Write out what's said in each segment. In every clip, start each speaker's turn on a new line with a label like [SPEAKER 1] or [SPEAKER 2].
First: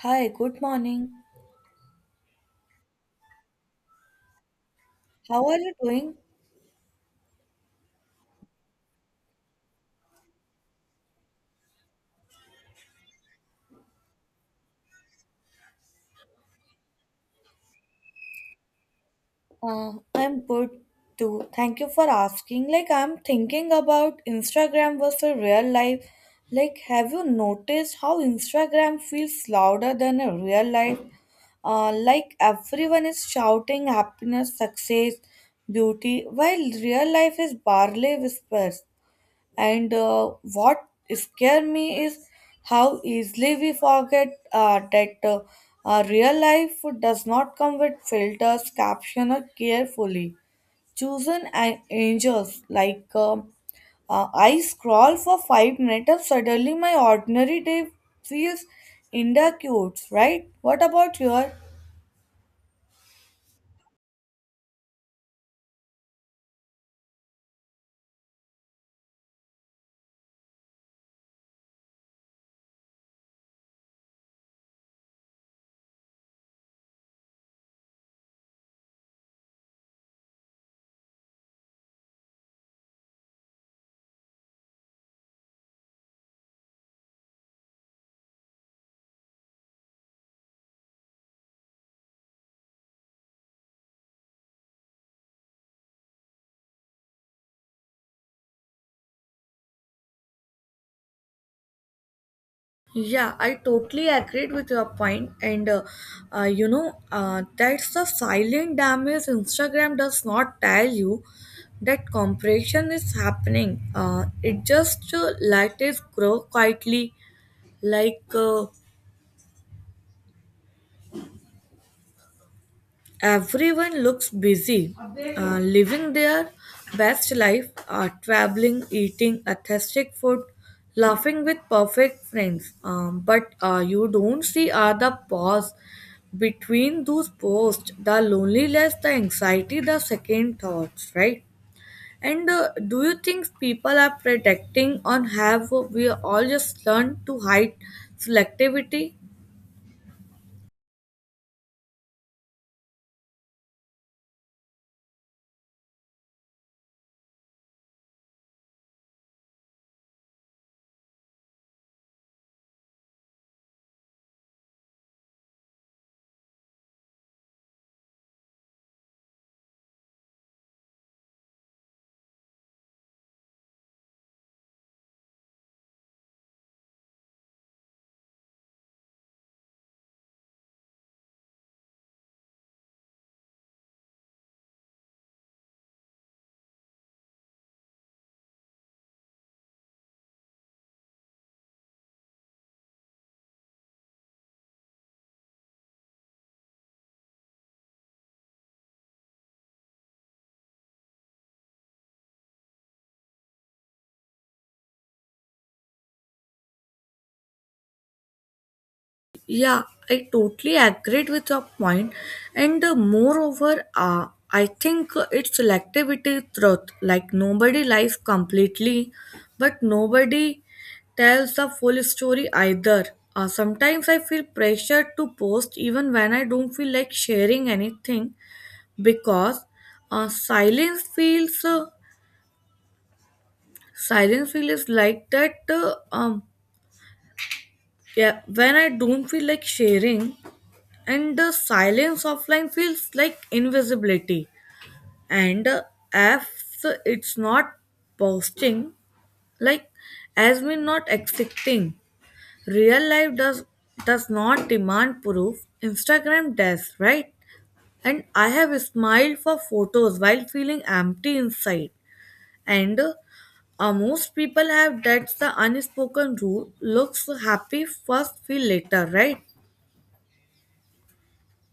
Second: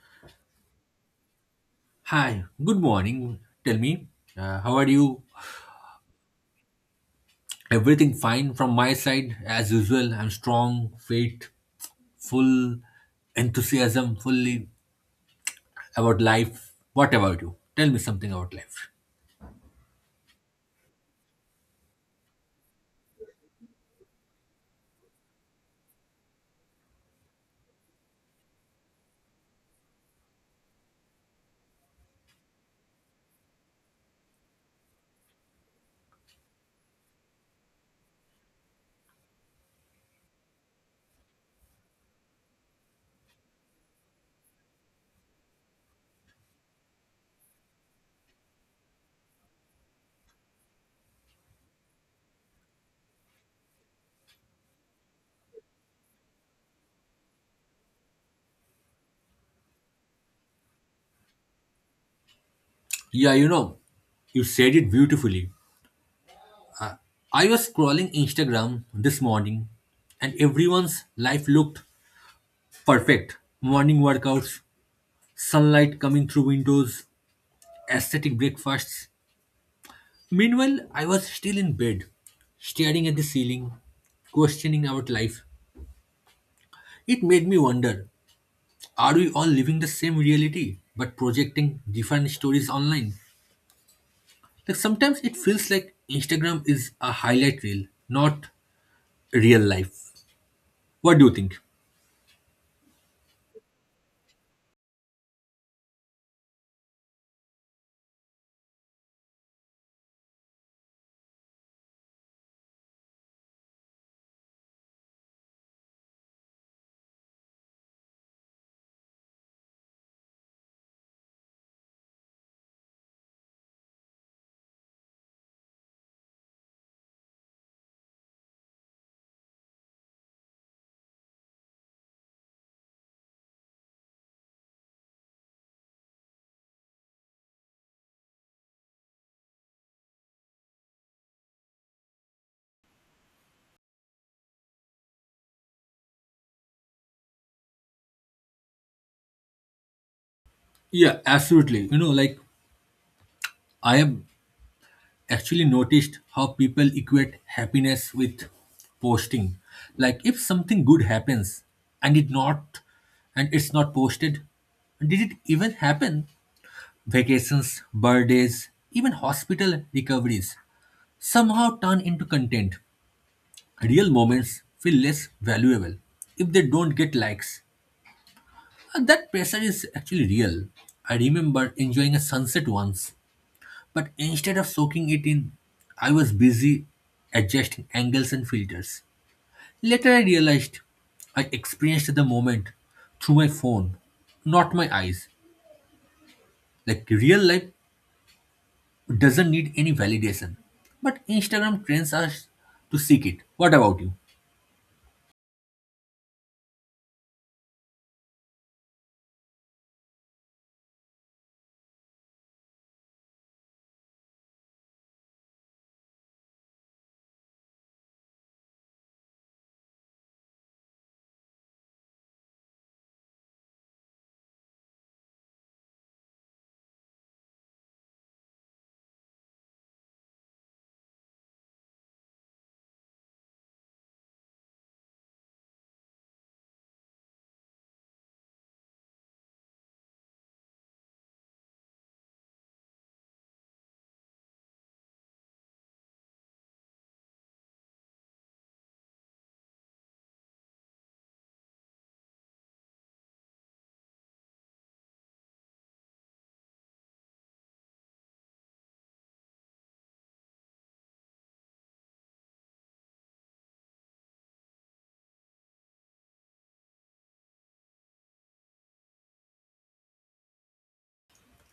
[SPEAKER 1] Hi, good morning.
[SPEAKER 2] Hi, good morning. Tell me, how are you?
[SPEAKER 1] How are you doing?
[SPEAKER 2] Everything fine from my side, as usual. I'm strong, fit, full enthusiasm, fully about life. What about you? Tell me something about life.
[SPEAKER 1] I'm good too. Thank you for asking. Like, I'm thinking about Instagram versus real life. Like, have you noticed how Instagram feels louder than a real life? Like, everyone is shouting happiness, success, beauty, while real life is barely whispers. And what scares me is how easily we forget that real life does not come with filters, captioned or carefully chosen angels. Like I scroll for 5 minutes, and suddenly my ordinary day feels inadequate. Right? What about your?
[SPEAKER 2] Yeah, you know, you said it beautifully. I was scrolling Instagram this morning and everyone's life looked perfect. Morning workouts, sunlight coming through windows, aesthetic breakfasts. Meanwhile, I was still in bed, staring at the ceiling, questioning about life. It made me wonder, are we all living the same reality but projecting different stories online? Like sometimes it feels like Instagram is a highlight reel, not real life. What do you think?
[SPEAKER 1] Yeah, I totally agreed with your point, and that's the silent damage Instagram does not tell you that compression is happening. It just let it grow quietly, like. Everyone looks busy, living their best life, traveling, eating authentic food, laughing with perfect friends. But you don't see the pause between those posts, the loneliness, the anxiety, the second thoughts, right? And do you think people are protecting on, have we all just learned to hide selectivity?
[SPEAKER 2] Yeah, absolutely. You know, like I have actually noticed how people equate happiness with posting. Like if something good happens and it's not posted, did it even happen? Vacations, birthdays, even hospital recoveries somehow turn into content. Real moments feel less valuable if they don't get likes. And that pressure is actually real. I remember enjoying a sunset once. But instead of soaking it in, I was busy adjusting angles and filters. Later, I realized I experienced the moment through my phone, not my eyes. Like real life doesn't need any validation, but Instagram trains us to seek it. What about you?
[SPEAKER 1] Yeah, I totally agreed with your point. And moreover, I think it's selectivity truth. Like nobody lies completely, but nobody tells the full story either. Sometimes I feel pressure to post even when I don't feel like sharing anything, because uh, silence feels uh, silence feels like that. Yeah, when I don't feel like sharing. And the silence offline feels like invisibility. And if it's not posting, like as we not accepting real life does not demand proof. Instagram does, right? And I have smiled for photos while feeling empty inside. And most people have. That's the unspoken rule: looks happy first, feel later, right?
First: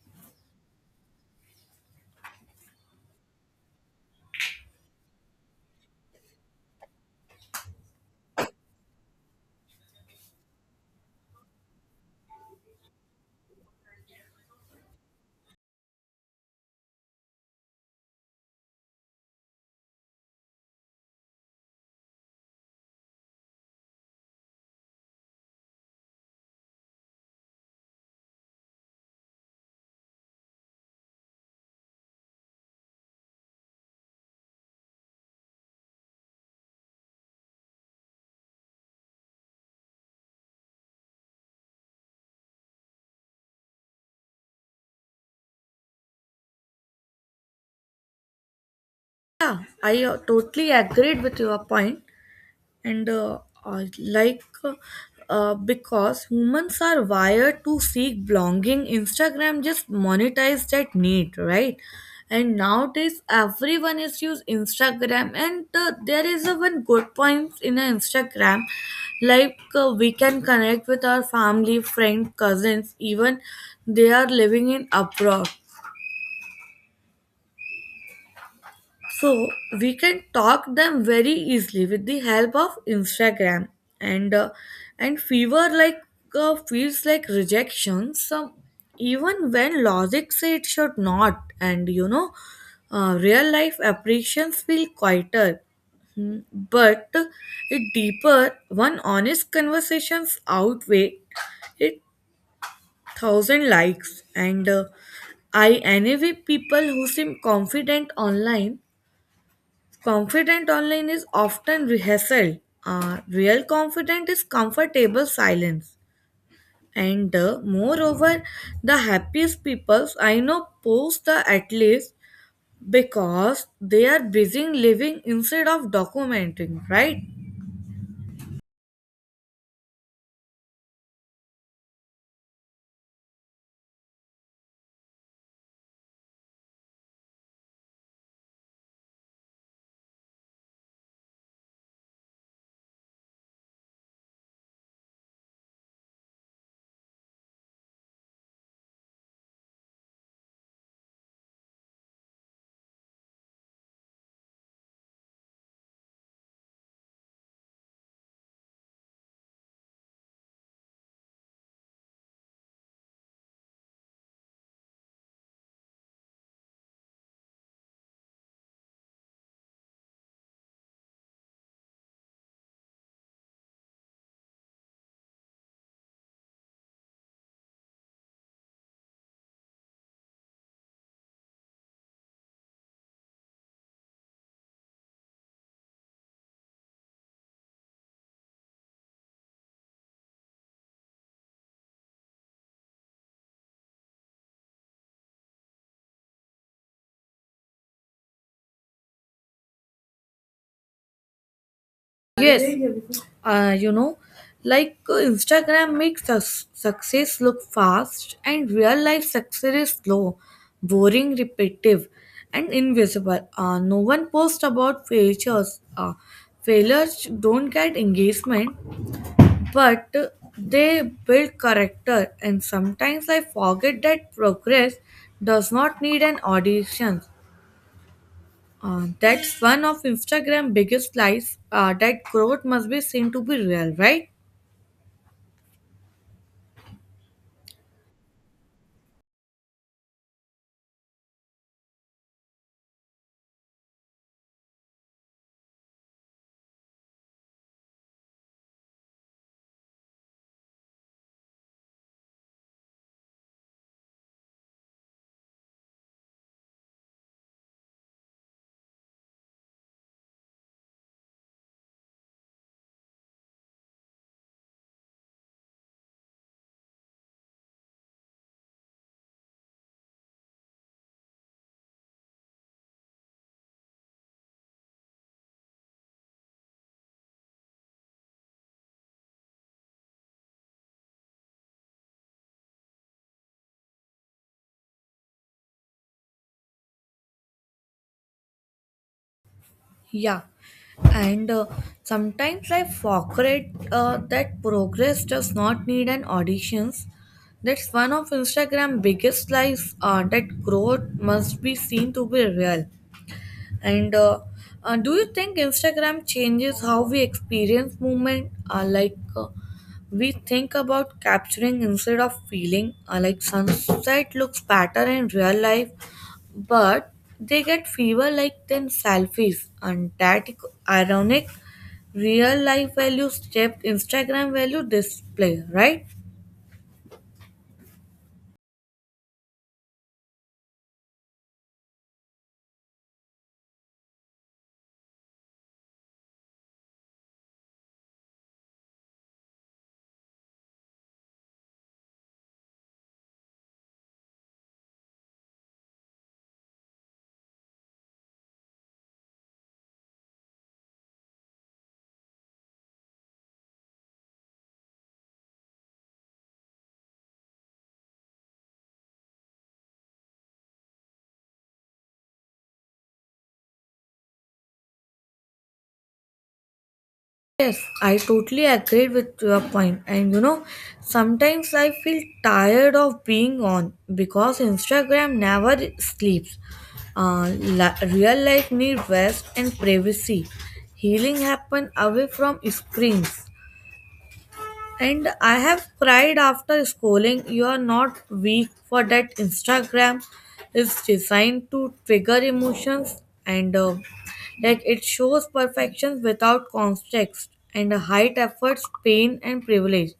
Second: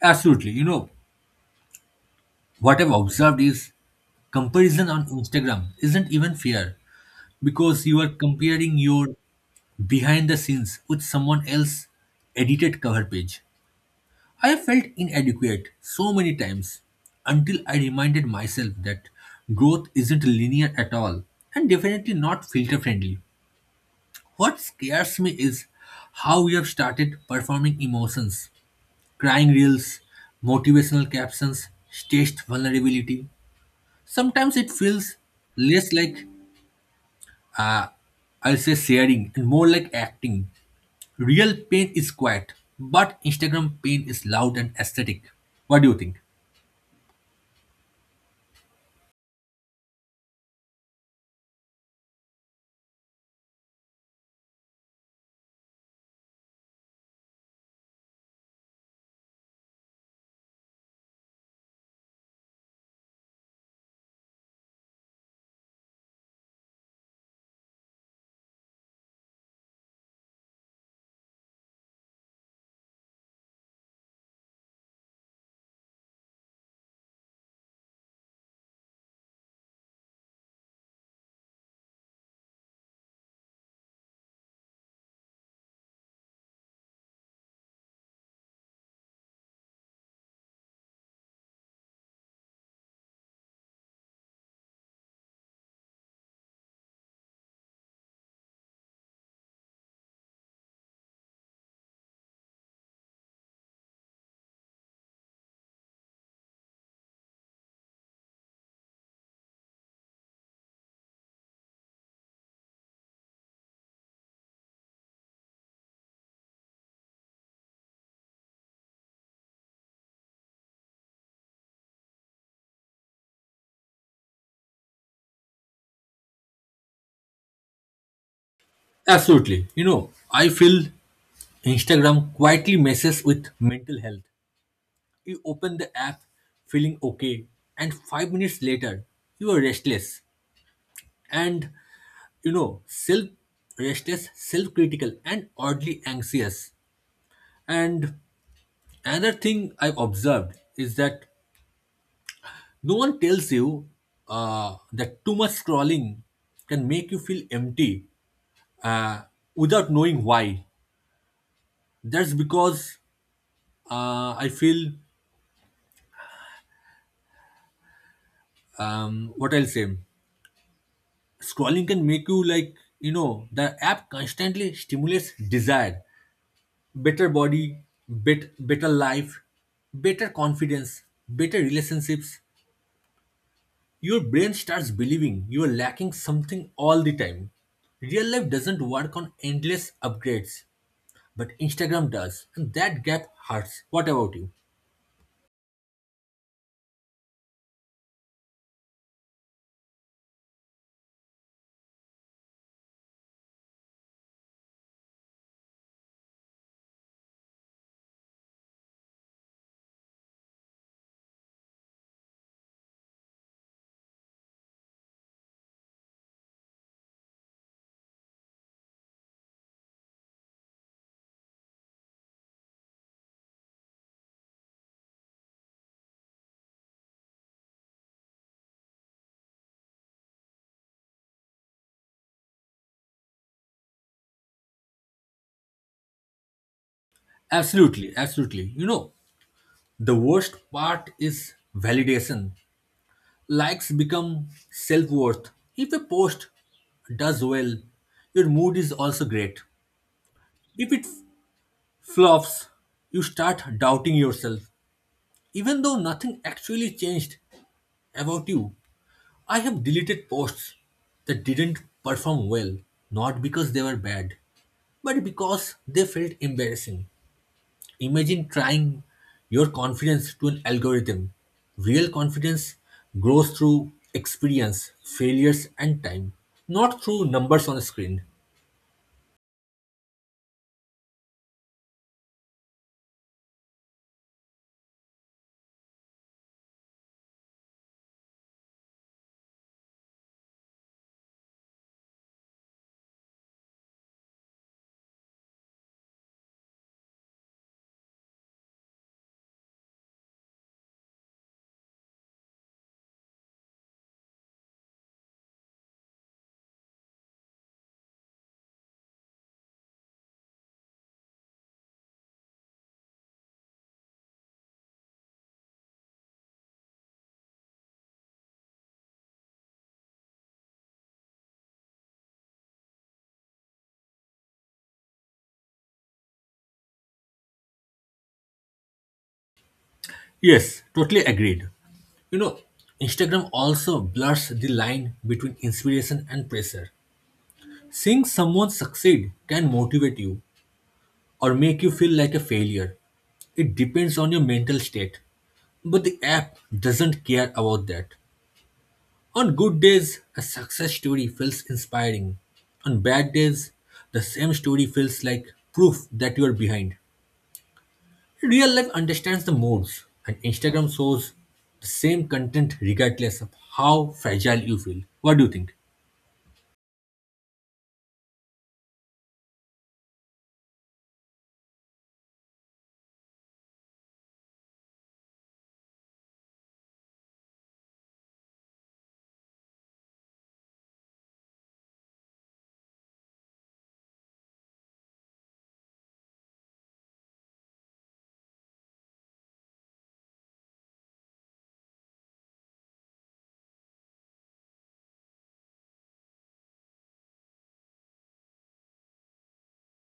[SPEAKER 2] Absolutely. You know, what I've observed is comparison on Instagram isn't even fair because you are comparing your behind the scenes with someone else's edited cover page. I have felt inadequate so many times until I reminded myself that growth isn't linear at all, and definitely not filter friendly. What scares me is how we have started performing emotions, crying reels, motivational captions, staged vulnerability. Sometimes it feels less like, uh, I'll say, sharing and more like acting. Real pain is quiet, but Instagram pain is loud and aesthetic. What do you think?
[SPEAKER 1] Yeah, I totally agreed with your point. And uh, like uh, because humans are wired to seek belonging, Instagram just monetize that need, right? And nowadays everyone is use Instagram, and there is a one good point in a Instagram. Like we can connect with our family, friend, cousins, even they are living in abroad, so we can talk them very easily with the help of Instagram. And uh, and fever like feels like rejection some, even when logic say it should not. And real life appreciations feel quieter. Hmm, but it deeper. One honest conversations outweigh it thousand likes. And I envy people who seem confident online. Confident online is often rehearsed. Real confident is comfortable silence. And moreover, the happiest people I know post the at least, because they are busy living instead of documenting, right?
[SPEAKER 2] Absolutely. You know, I feel Instagram quietly messes with mental health. You open the app feeling okay, and 5 minutes later, you are restless and, you know, self critical, and oddly anxious. And another thing I've observed is that no one tells you that too much scrolling can make you feel empty uh, without knowing why. That's because I feel, what I'll say, scrolling can make you like, you know, the app constantly stimulates desire. Better body, better life, better confidence, better relationships. Your brain starts believing you are lacking something all the time. Real life doesn't work on endless upgrades, but Instagram does, and that gap hurts. What about you?
[SPEAKER 1] Yes. uh, you know Instagram makes us success look fast, and real life success is slow, boring, repetitive and invisible. No one posts about failures. Failures don't get engagement, but they build character. And sometimes I forget that progress does not need an audition. That's one of Instagram biggest lies, that growth must be seen to be real, right?
[SPEAKER 2] Absolutely, absolutely. You know, the worst part is validation. Likes become self worth. If a post does well, your mood is also great. If it flops, you start doubting yourself, even though nothing actually changed about you. I have deleted posts that didn't perform well, not because they were bad, but because they felt embarrassing. Imagine trying your confidence to an algorithm. Real confidence grows through experience, failures, and time, not through numbers on a screen.
[SPEAKER 1] Yeah, and sometimes I forget that progress does not need an auditions. That's one of Instagram biggest lies, that growth must be seen to be real. And do you think Instagram changes how we experience movement? Like we think about capturing instead of feeling. Like sunset looks better in real life, but they get fever like then selfies. And that ironic: real life value stepped, Instagram value display, right?
[SPEAKER 2] Yes, totally agreed. You know, Instagram also blurs the line between inspiration and pressure. Seeing someone succeed can motivate you or make you feel like a failure. It depends on your mental state. But the app doesn't care about that. On good days, a success story feels inspiring. On bad days, the same story feels like proof that you are behind. Real life understands the modes, and Instagram shows the same content regardless of how fragile you feel. What do you think?
[SPEAKER 1] Yes, I totally agree with your point. And you know, sometimes I feel tired of being on, because Instagram never sleeps. Real life need rest and privacy. Healing happen away from screens. And I have cried after scrolling. You are not weak for that. Instagram is designed to trigger emotions. And like it shows perfection without context and height efforts, pain and privilege.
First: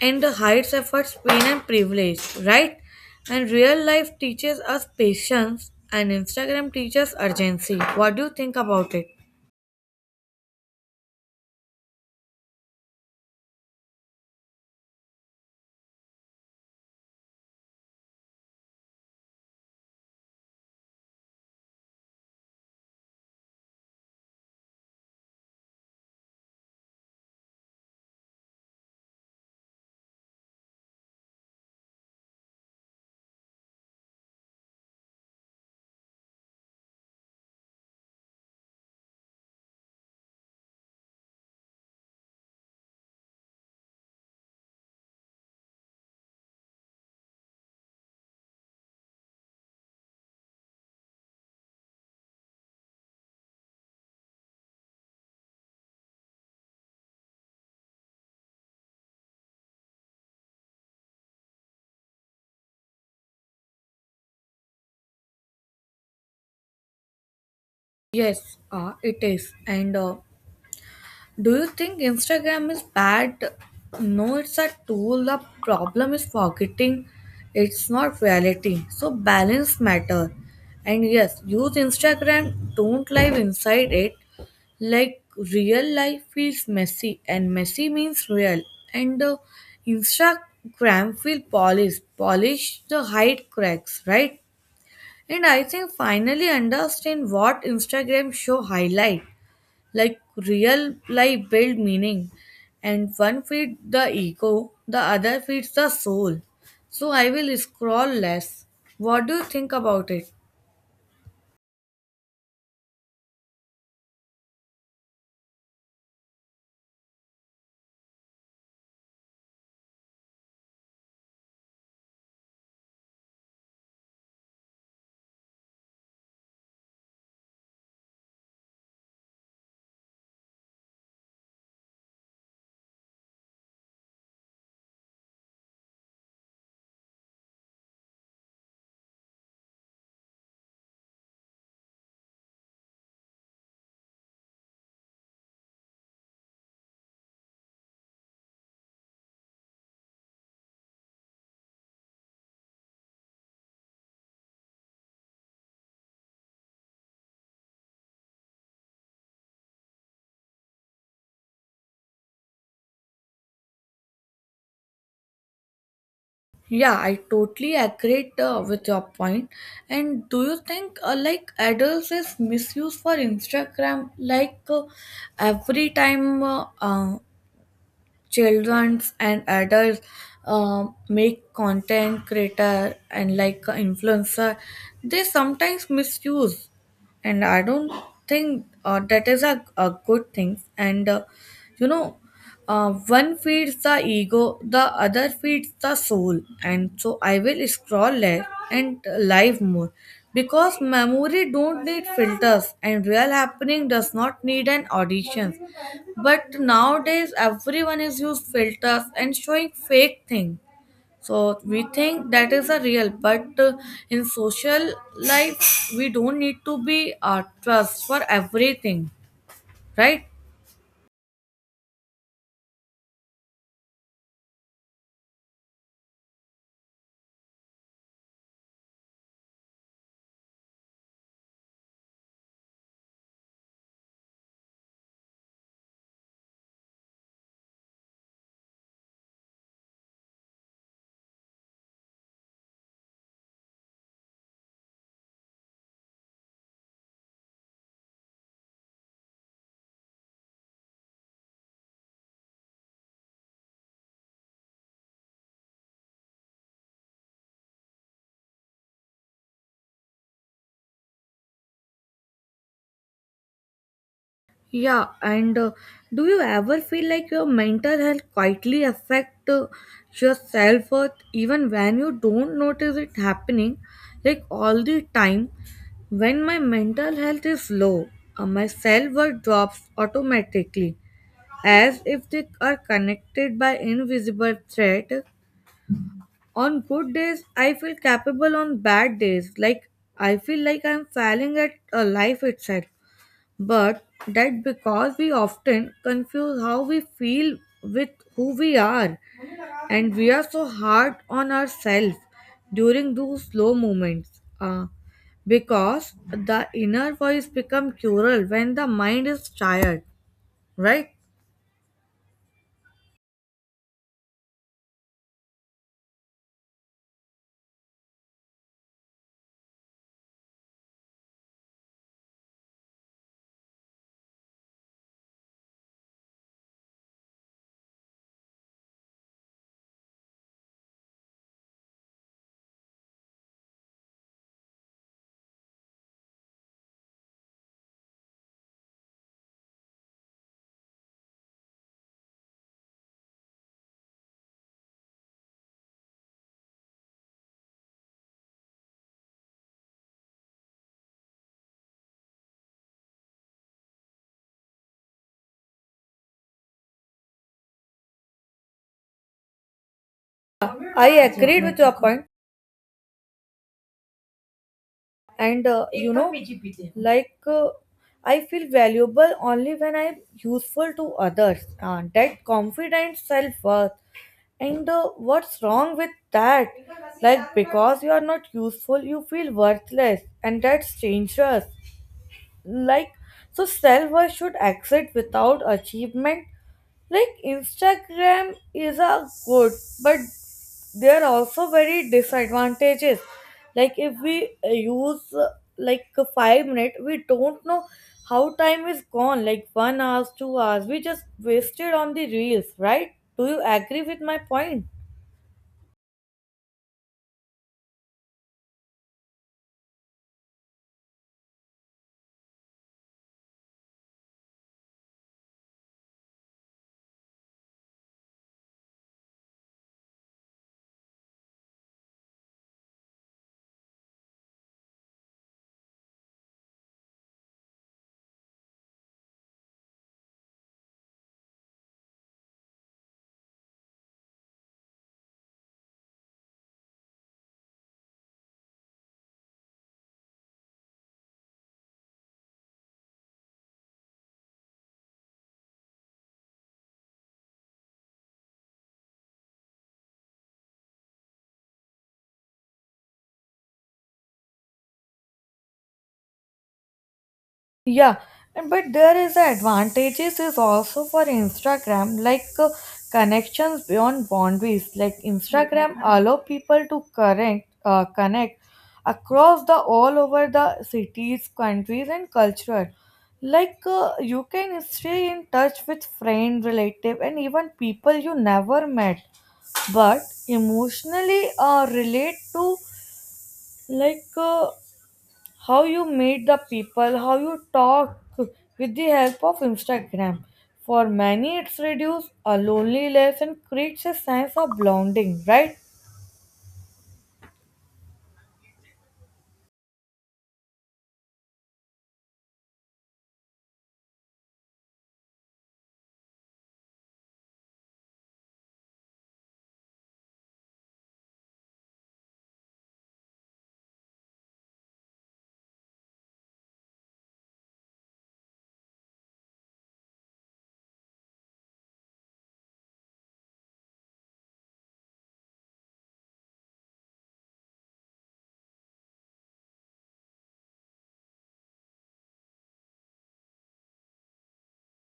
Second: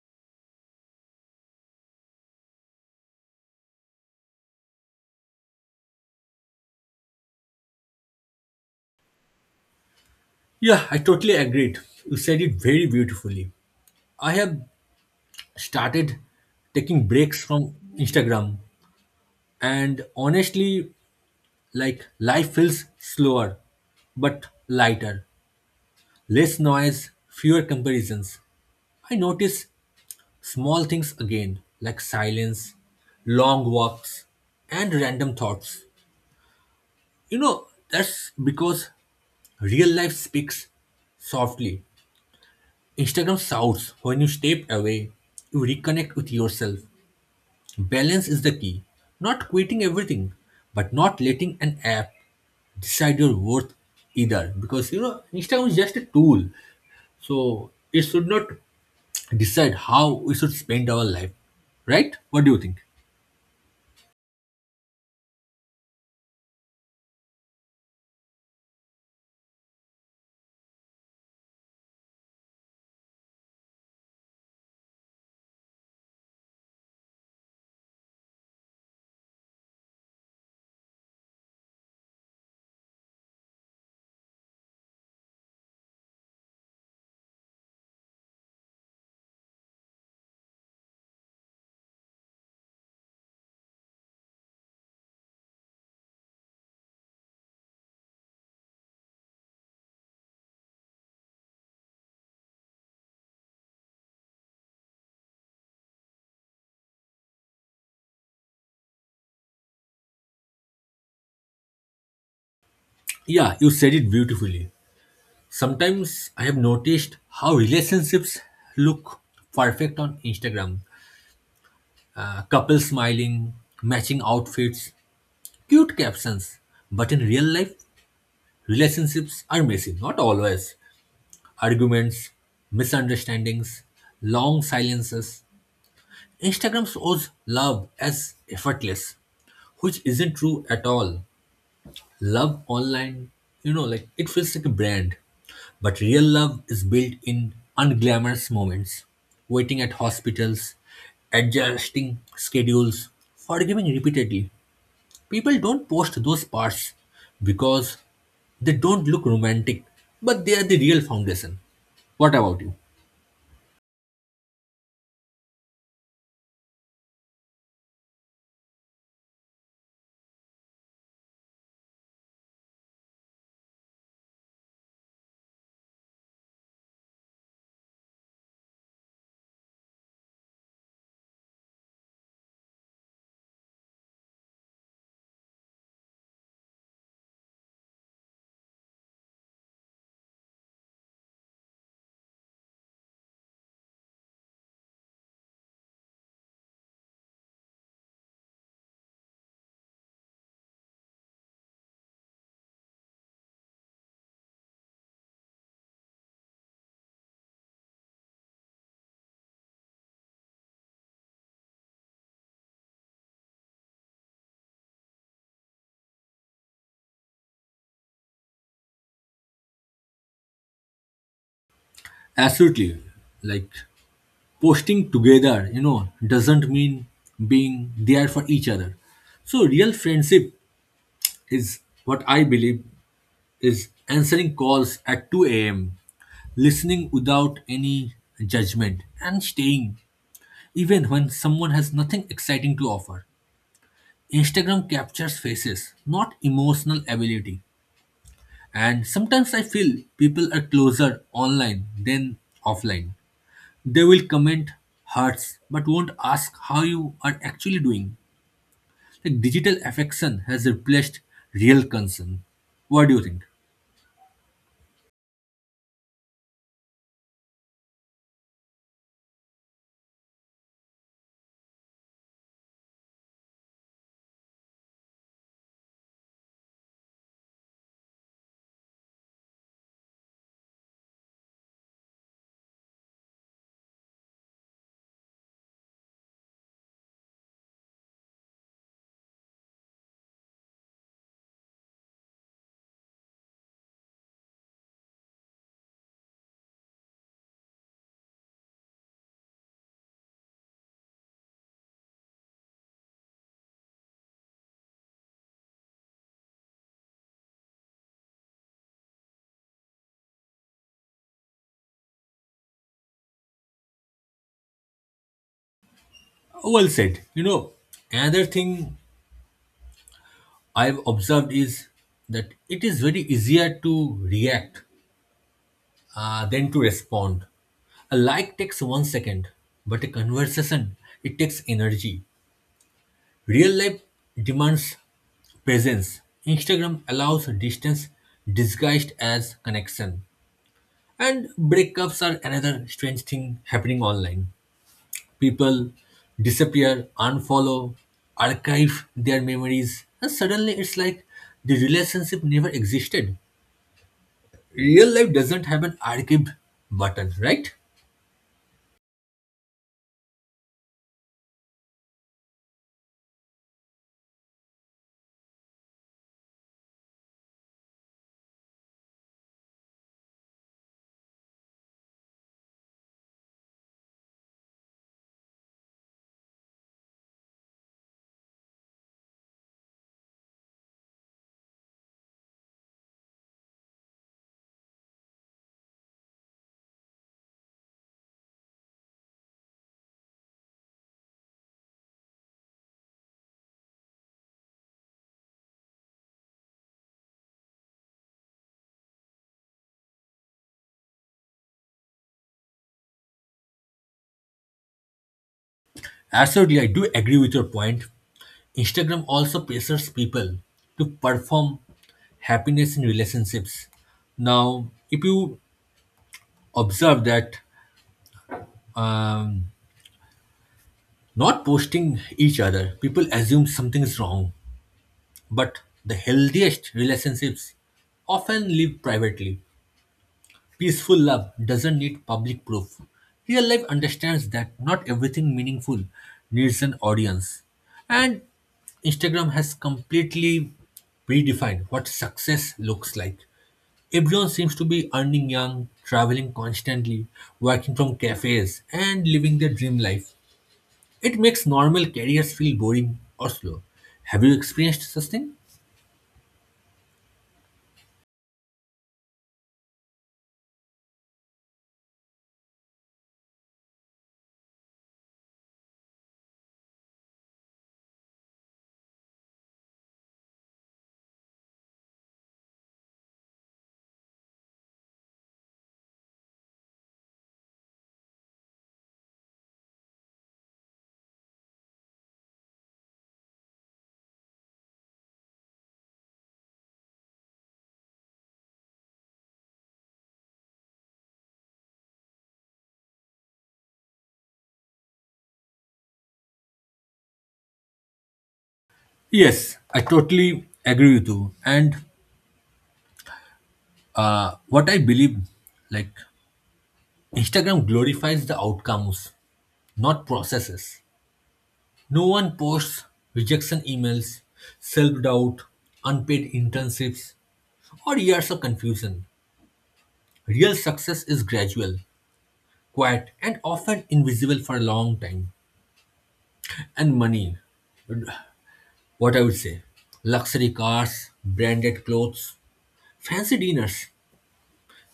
[SPEAKER 1] And hides efforts, pain and privilege, right? And real life teaches us patience and Instagram teaches urgency. What do you think about it?
[SPEAKER 2] Yeah, I totally agreed. You said it very beautifully. I have started taking breaks from Instagram, and honestly, like life feels slower but lighter. Less noise, fewer comparisons. I notice small things again, like silence, long walks, and random thoughts. You know, that's because real life speaks softly. Instagram shouts. When you step away, you reconnect with yourself. Balance is the key. Not quitting everything, but not letting an app decide your worth either, because you know Instagram is just a tool, so it should not decide how we should spend our life, right? What do you think?
[SPEAKER 1] Yes, it is. And do you think Instagram is bad? No, it's a tool. The problem is forgetting it's not reality. So balance matter. And yes, use Instagram. Don't live inside it. Like real life feels messy, and messy means real. And Instagram feel polished. Polish the hide cracks, right? And I think finally understand what Instagram show highlight, like real life build meaning. And one feeds the ego, the other feeds the soul. So I will scroll less. What do you think about it?
[SPEAKER 2] Yeah, you said it beautifully. Sometimes I have noticed how relationships look perfect on Instagram. Couples smiling, matching outfits, cute captions. But in real life, relationships are messy, not always. Arguments, misunderstandings, long silences. Instagram shows love as effortless, which isn't true at all. Love online, you know, like it feels like a brand. But real love is built in unglamorous moments, waiting at hospitals, adjusting schedules, forgiving repeatedly. People don't post those parts because they don't look romantic, but they are the real foundation. What about you?
[SPEAKER 1] Yeah, I totally agree with your point. And do you think like adults is misuse for Instagram? Like every time children and adults make content creator and like a influencer, they sometimes misuse. And I don't think that is a good thing. And you know, one feeds the ego, the other feeds the soul, and so I will scroll less and live more, because memory don't need filters and real happening does not need an audition. But nowadays everyone is used filters and showing fake things, so we think that is a real. But in social life we don't need to be trust for everything, right?
[SPEAKER 2] Absolutely. Like posting together, you know, doesn't mean being there for each other. So real friendship is, what I believe, is answering calls at 2 a.m., listening without any judgment, and staying even when someone has nothing exciting to offer. Instagram captures faces, not emotional ability. And sometimes I feel people are closer online than offline. They will comment hearts but won't ask how you are actually doing. Like digital affection has replaced real concern. What do you think?
[SPEAKER 1] Yeah, and do you ever feel like your mental health quietly affect your self-worth even when you don't notice it happening? Like all the time. When my mental health is low, my self-worth drops automatically, as if they are connected by invisible thread. On good days, I feel capable. On bad days, like I feel like I'm failing at a life itself. But that because we often confuse how we feel with who we are, and we are so hard on ourselves during those slow moments. Because the inner voice become cruel when the mind is tired, right?
[SPEAKER 2] Well said. You know, another thing I've observed is that it is very easier to react than to respond. A like takes 1 second, but a conversation, it takes energy. Real life demands presence. Instagram allows distance disguised as connection. And breakups are another strange thing happening online. People disappear, unfollow, archive their memories, and suddenly it's like the relationship never existed. Real life doesn't have an archive button, right?
[SPEAKER 1] I agreed with your point. And like uh, I feel valuable only when I'm useful to others. That confident self-worth. And what's wrong with that? Like because you are not useful, you feel worthless, and that's dangerous. Like, so self worth should exist without achievement. Like Instagram is a good, but there are also very disadvantages. Like if we use 5 minutes, we don't know how time is gone. Like 1 hours, 2 hours we just wasted on the reels, right? Do you agree with my point?
[SPEAKER 2] Absolutely, I do agree with your point. Instagram also pressures people to perform happiness in relationships. Now, if you observe that, um, not posting each other, people assume something is wrong. But the healthiest relationships often live privately. Peaceful love doesn't need public proof. Real life understands that not everything meaningful needs an audience. And Instagram has completely redefined what success looks like. Everyone seems to be earning young, traveling constantly, working from cafes, and living their dream life. It makes normal careers feel boring or slow. Have you experienced such thing?
[SPEAKER 1] Yeah, and but there is a advantages is also for Instagram, like connections beyond boundaries. Like Instagram allow people to connect across the all over the cities, countries, and culture. Like you can stay in touch with friend, relative, and even people you never met, but emotionally relate to, like. How you meet the people, how you talk with the help of Instagram. For many, it's reduced a loneliness and creates a sense of belonging, right?
[SPEAKER 2] Yes, I totally agree with you. And what I believe, like Instagram glorifies the outcomes, not processes. No one posts rejection emails, self doubt, unpaid internships, or years of confusion. Real success is gradual, quiet, and often invisible for a long time. And money, what I would say, luxury cars, branded clothes, fancy dinners.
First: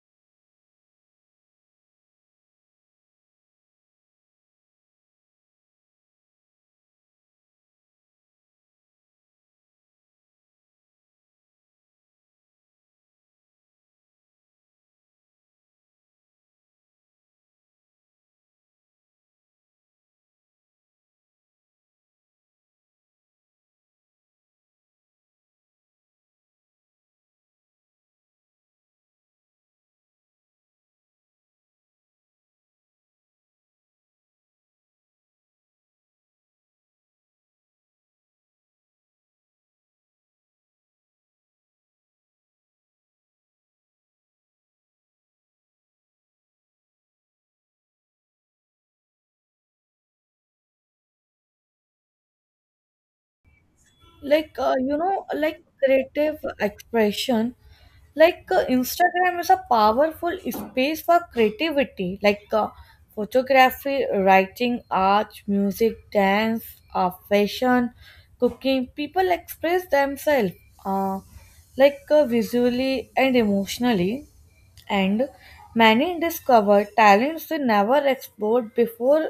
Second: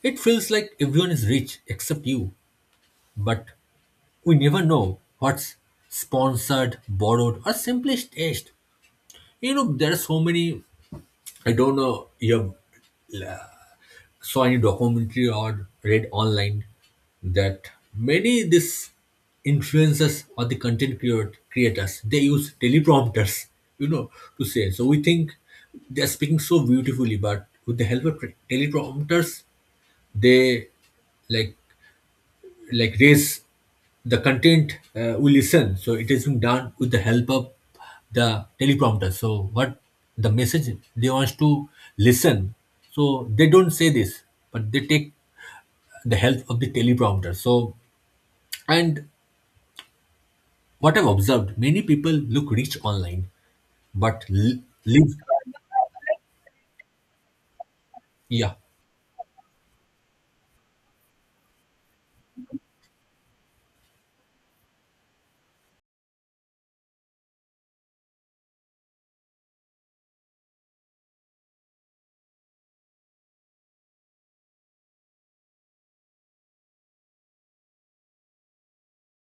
[SPEAKER 2] It feels like everyone is rich except you. But we never know what's sponsored, borrowed, or simply staged. You know, there are so many. I don't know. You have saw any documentary or read online that many this influencers or the creators, they use teleprompters. You know, to say. So we think they are speaking so beautifully, but with the help of teleprompters, they like like raise the content we listen, so it is being done with the help of the teleprompter, so what the message they wants to listen, so they don't say this, but they take the help of the teleprompter. So, and what I've observed, many people look rich online but
[SPEAKER 1] like uh, you
[SPEAKER 2] live.
[SPEAKER 1] know like creative expression.
[SPEAKER 2] Yeah,
[SPEAKER 1] Instagram is a powerful space for creativity. Like photography, writing, art, music, dance, fashion, cooking, people express themselves uh, visually and emotionally. And many discover talents they never explored before,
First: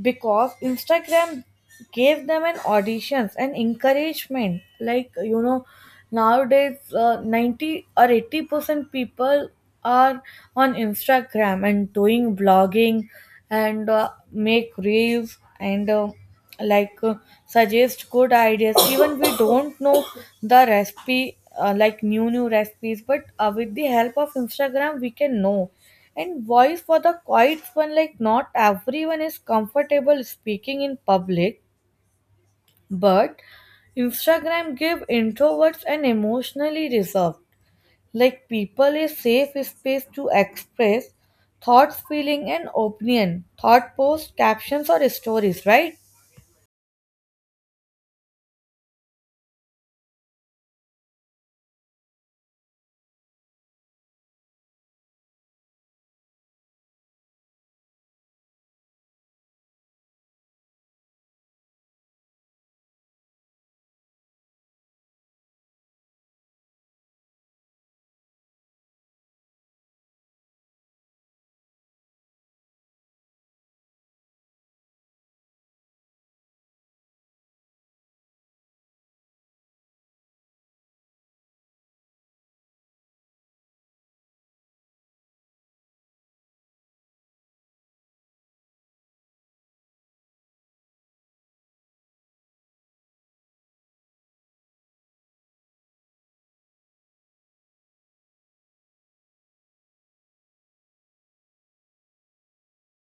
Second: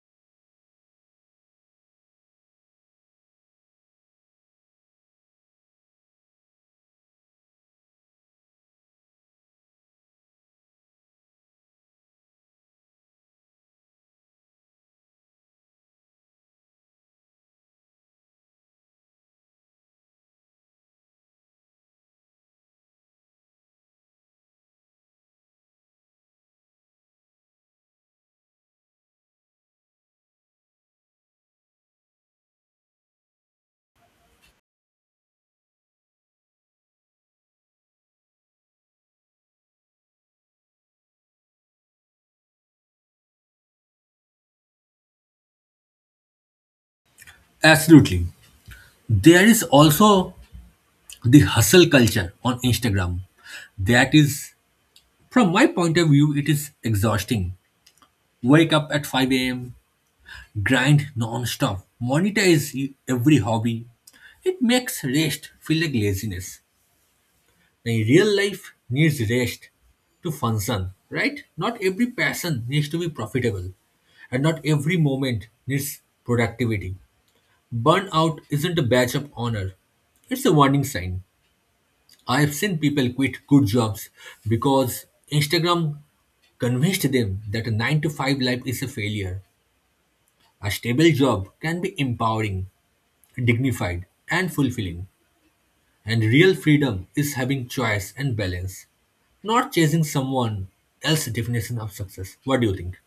[SPEAKER 1] because Instagram gave them an auditions and encouragement. Like you know, nowadays 90 or 80% people are on Instagram and doing blogging, and make reels, and like uh, suggest good ideas. Even we don't know the recipe. Like new recipes, but with the help of Instagram we can know. And voice for the quiet one, like not everyone is comfortable speaking in public, but Instagram give introverts an emotionally reserved, like people a safe space to express thoughts, feeling, and opinion, thought posts, captions, or stories, right?
[SPEAKER 2] absolutely. There is also the hustle culture on Instagram that is, from my point of view, it is exhausting. Wake up at 5 a.m., grind non-stop, monetize every hobby. It makes rest feel like laziness. And real life needs rest to function, right? Not every passion needs to be profitable, and not every moment needs productivity. Burnout isn't a badge of honor, it's a warning sign. I have seen people quit good jobs because Instagram convinced them that a 9 to 5 life is a failure. A stable job can be empowering, dignified, and fulfilling. And real freedom is having choice and balance, not chasing someone else's definition of success. What do you think?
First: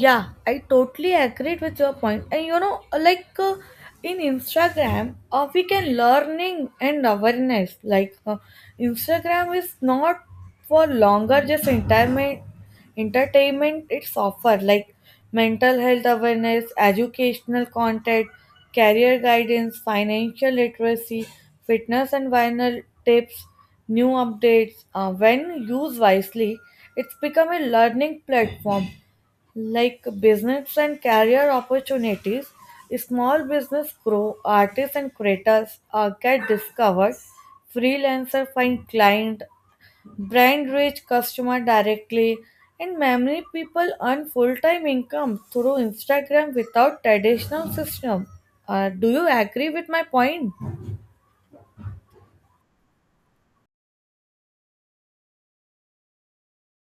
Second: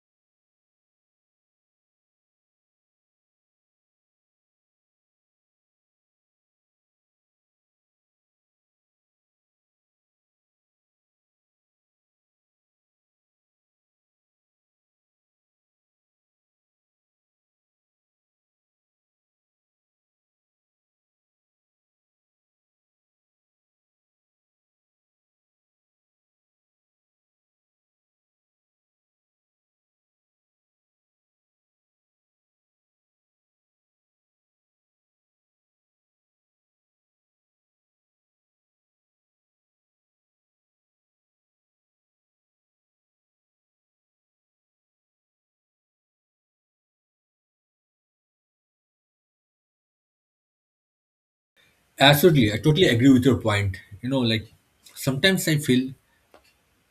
[SPEAKER 1] Yeah, I totally agree with your point. And you know, like in Instagram, we can learning and awareness. Like Instagram is not for longer just entertainment. Entertainment it's offer like mental health awareness, educational content, career guidance, financial literacy, fitness and vinyl tips, new updates. When used wisely, it's become a learning platform, like business and career opportunities, small business grow, artists and creators get discovered, freelancer find client, brand reach customer directly, and many people earn full-time income through Instagram without traditional system. Do you agree with my point?
[SPEAKER 2] Absolutely, I totally agree with your point. You know, like sometimes I feel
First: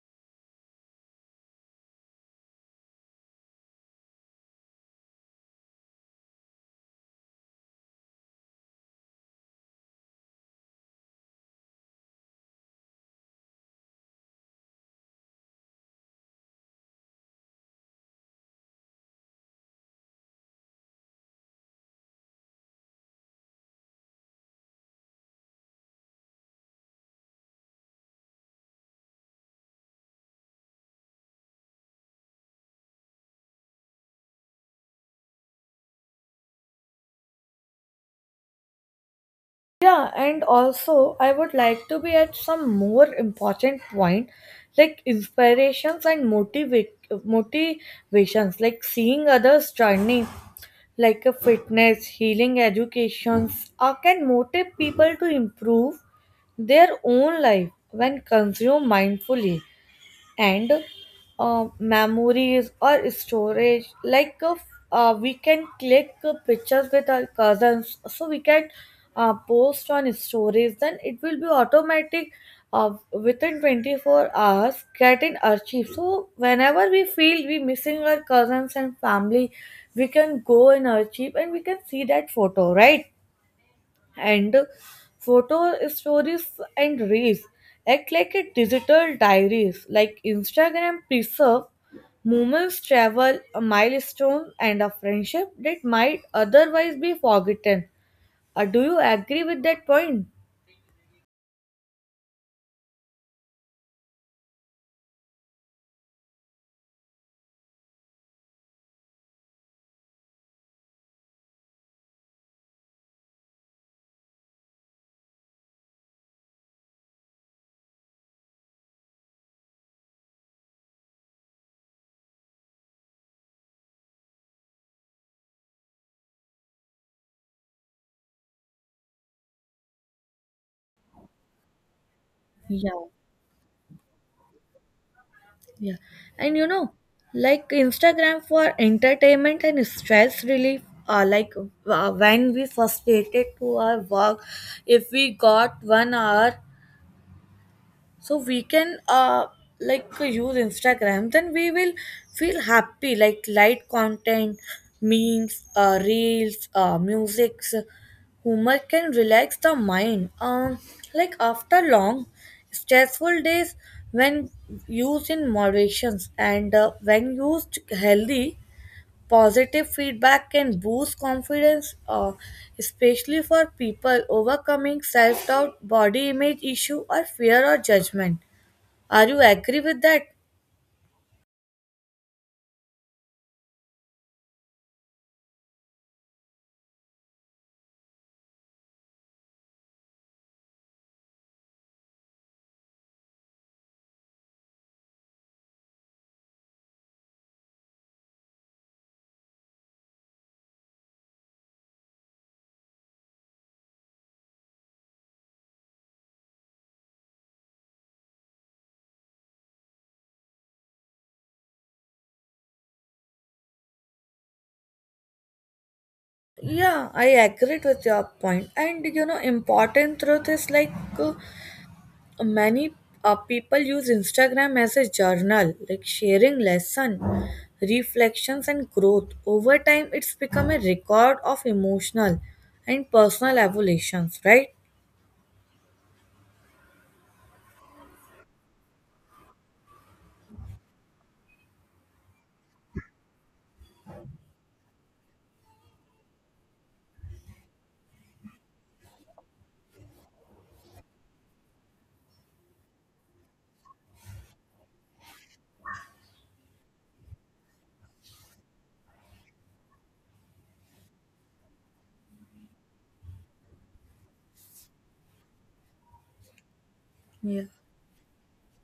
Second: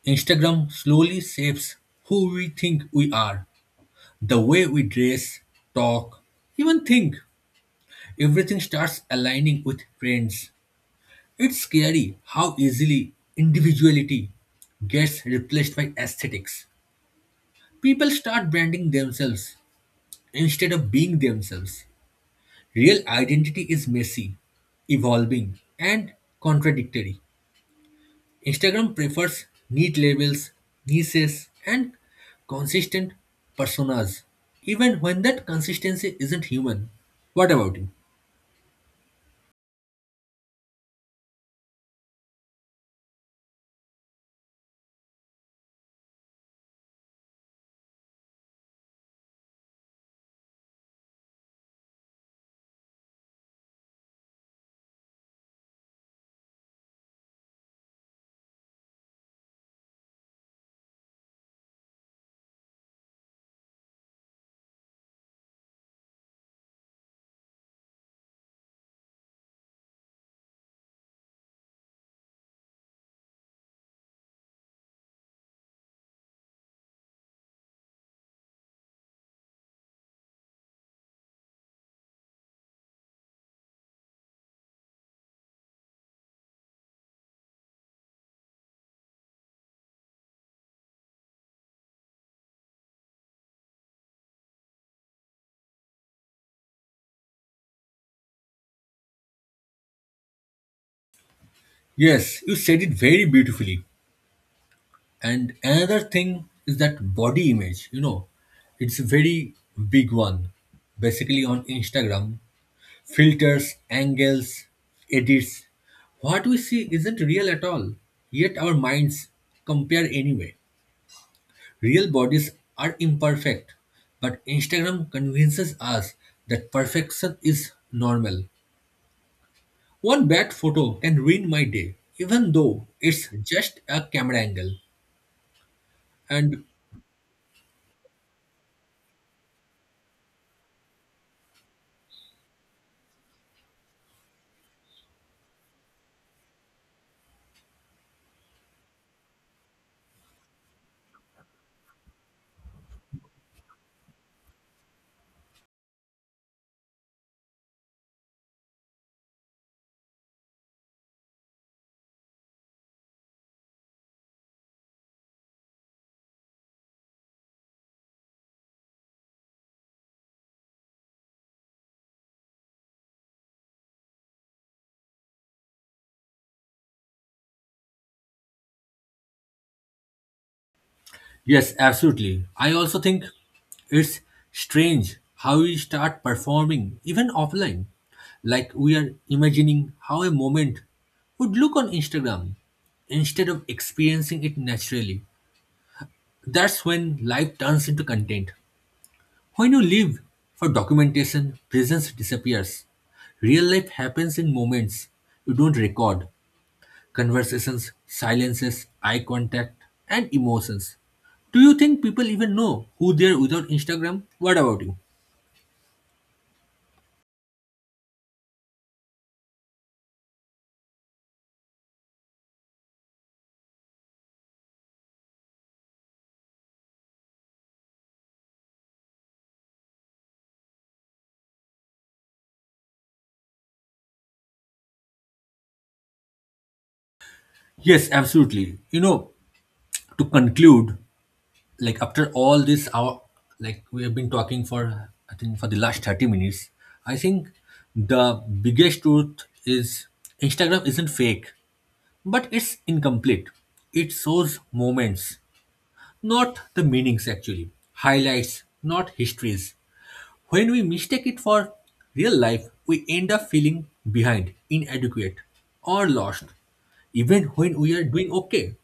[SPEAKER 2] Instagram slowly shapes who we think we are, the way we dress, talk, even think. Everything starts aligning with trends. It's scary how easily individuality gets replaced by aesthetics. People start branding themselves instead of being themselves. Real identity is messy, evolving, and contradictory. Instagram prefers neat labels, niches, and consistent personas, even when that consistency isn't human. What about you?
[SPEAKER 1] Yeah, and also I would like to be at some more important point, like inspirations and motivations, like seeing others journey like a fitness, healing educations can motivate people to improve their own life when consumed mindfully. And memories or storage. Like we can click pictures with our cousins, so we can post on stories, then it will be automatic within 24 hours get in archive, so whenever we feel we missing our cousins and family, we can go in archive and we can see that photo, right? And photo stories and reels act like a digital diaries. Like Instagram preserve moments, travel, a milestone and a friendship that might otherwise be forgotten. Do you agree with that point?
[SPEAKER 2] Yes, you said it very beautifully. And another thing is that body image, you know, it's a very big one. Basically, on Instagram, filters, angles, edits. What we see isn't real at all, yet our minds compare anyway. Real bodies are imperfect, but Instagram convinces us that perfection is normal. One bad photo can ruin my day, even though
[SPEAKER 1] Yeah,
[SPEAKER 2] it's just a camera angle.
[SPEAKER 1] yeah, and
[SPEAKER 2] And
[SPEAKER 1] you know, like Instagram for entertainment and stress relief, like when we frustrated to our work, if we got 1 hour, so we can like use Instagram, then we will feel happy. Like light content, memes, reels, music, humor can relax the mind, like after long stressful days when used in moderations. And when used healthy, positive feedback can boost confidence, especially for people overcoming self doubt, body image issue, or fear or judgment. Are you agree with that?
[SPEAKER 2] yes, absolutely. I also think it's strange how we start performing, even offline. Like we are imagining how a moment would look on Instagram instead of experiencing it naturally. That's when life turns into content. When you live for documentation, presence disappears. Real life happens in moments you don't record. Conversations, silences, eye contact, and emotions. Do you think people even know who they are without Instagram? What about you?
[SPEAKER 1] Yeah, I agreed with your point. And you know, important truth is like uh, many people use Instagram as a journal, like sharing lesson, reflections, and growth. Over time, it's become a record of emotional and personal evolutions, right?
[SPEAKER 2] Yes, absolutely. You know, to conclude, like after all this hour, like we have been talking for, I think, for the last 30 minutes, I think the biggest truth is Instagram isn't fake, but it's incomplete. It shows moments, not the meanings actually, highlights, not histories. When we mistake it for real life, we end up feeling behind, inadequate, or lost, even
[SPEAKER 1] Yeah.
[SPEAKER 2] when we are doing okay.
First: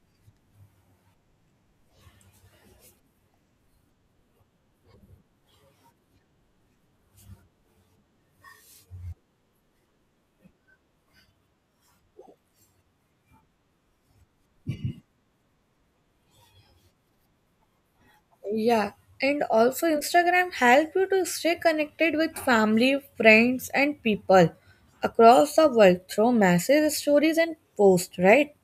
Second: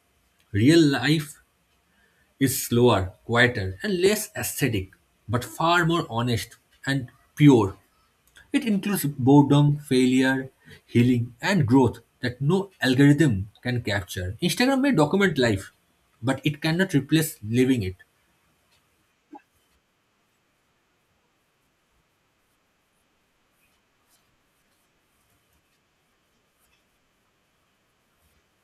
[SPEAKER 2] Real life is slower, quieter, and less aesthetic, but far more honest and pure. It includes boredom, failure, healing, and growth that no algorithm can capture. Instagram may document life, but it cannot replace living it.
[SPEAKER 1] Yeah, and also Instagram help you to stay connected with family, friends, and people across the world through messages, stories, and posts. Right?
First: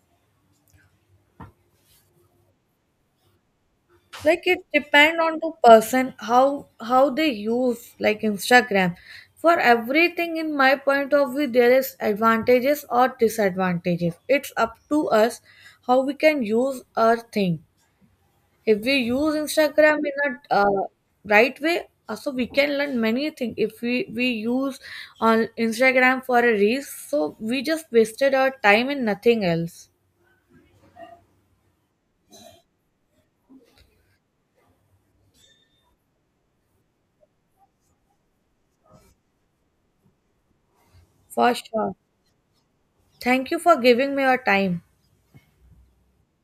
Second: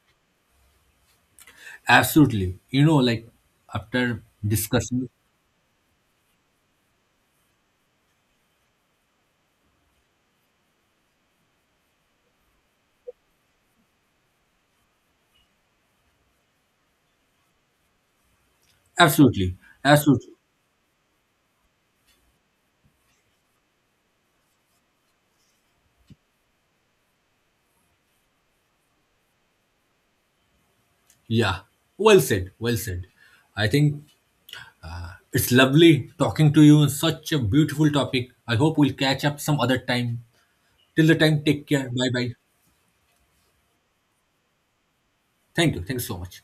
[SPEAKER 2] Absolutely. You know, like after
[SPEAKER 1] Like it
[SPEAKER 2] discussing.
[SPEAKER 1] depend on the person, how they use like Instagram. For everything, in my point of view, there is advantages or disadvantages. It's up to us how we can use our thing. If we use
[SPEAKER 2] Absolutely.
[SPEAKER 1] Instagram in
[SPEAKER 2] Absolutely.
[SPEAKER 1] a right way, so we can learn many things. If we use on Instagram for a reels, so we just wasted our time in nothing else.
[SPEAKER 2] Yeah. Well said. Well said. I think it's lovely talking to you on such a beautiful topic. I hope we'll catch up some other time. Till the time,
[SPEAKER 1] For
[SPEAKER 2] take care.
[SPEAKER 1] sure,
[SPEAKER 2] Bye bye.
[SPEAKER 1] thank you for giving me your time.
[SPEAKER 2] Thank you. Thanks so much.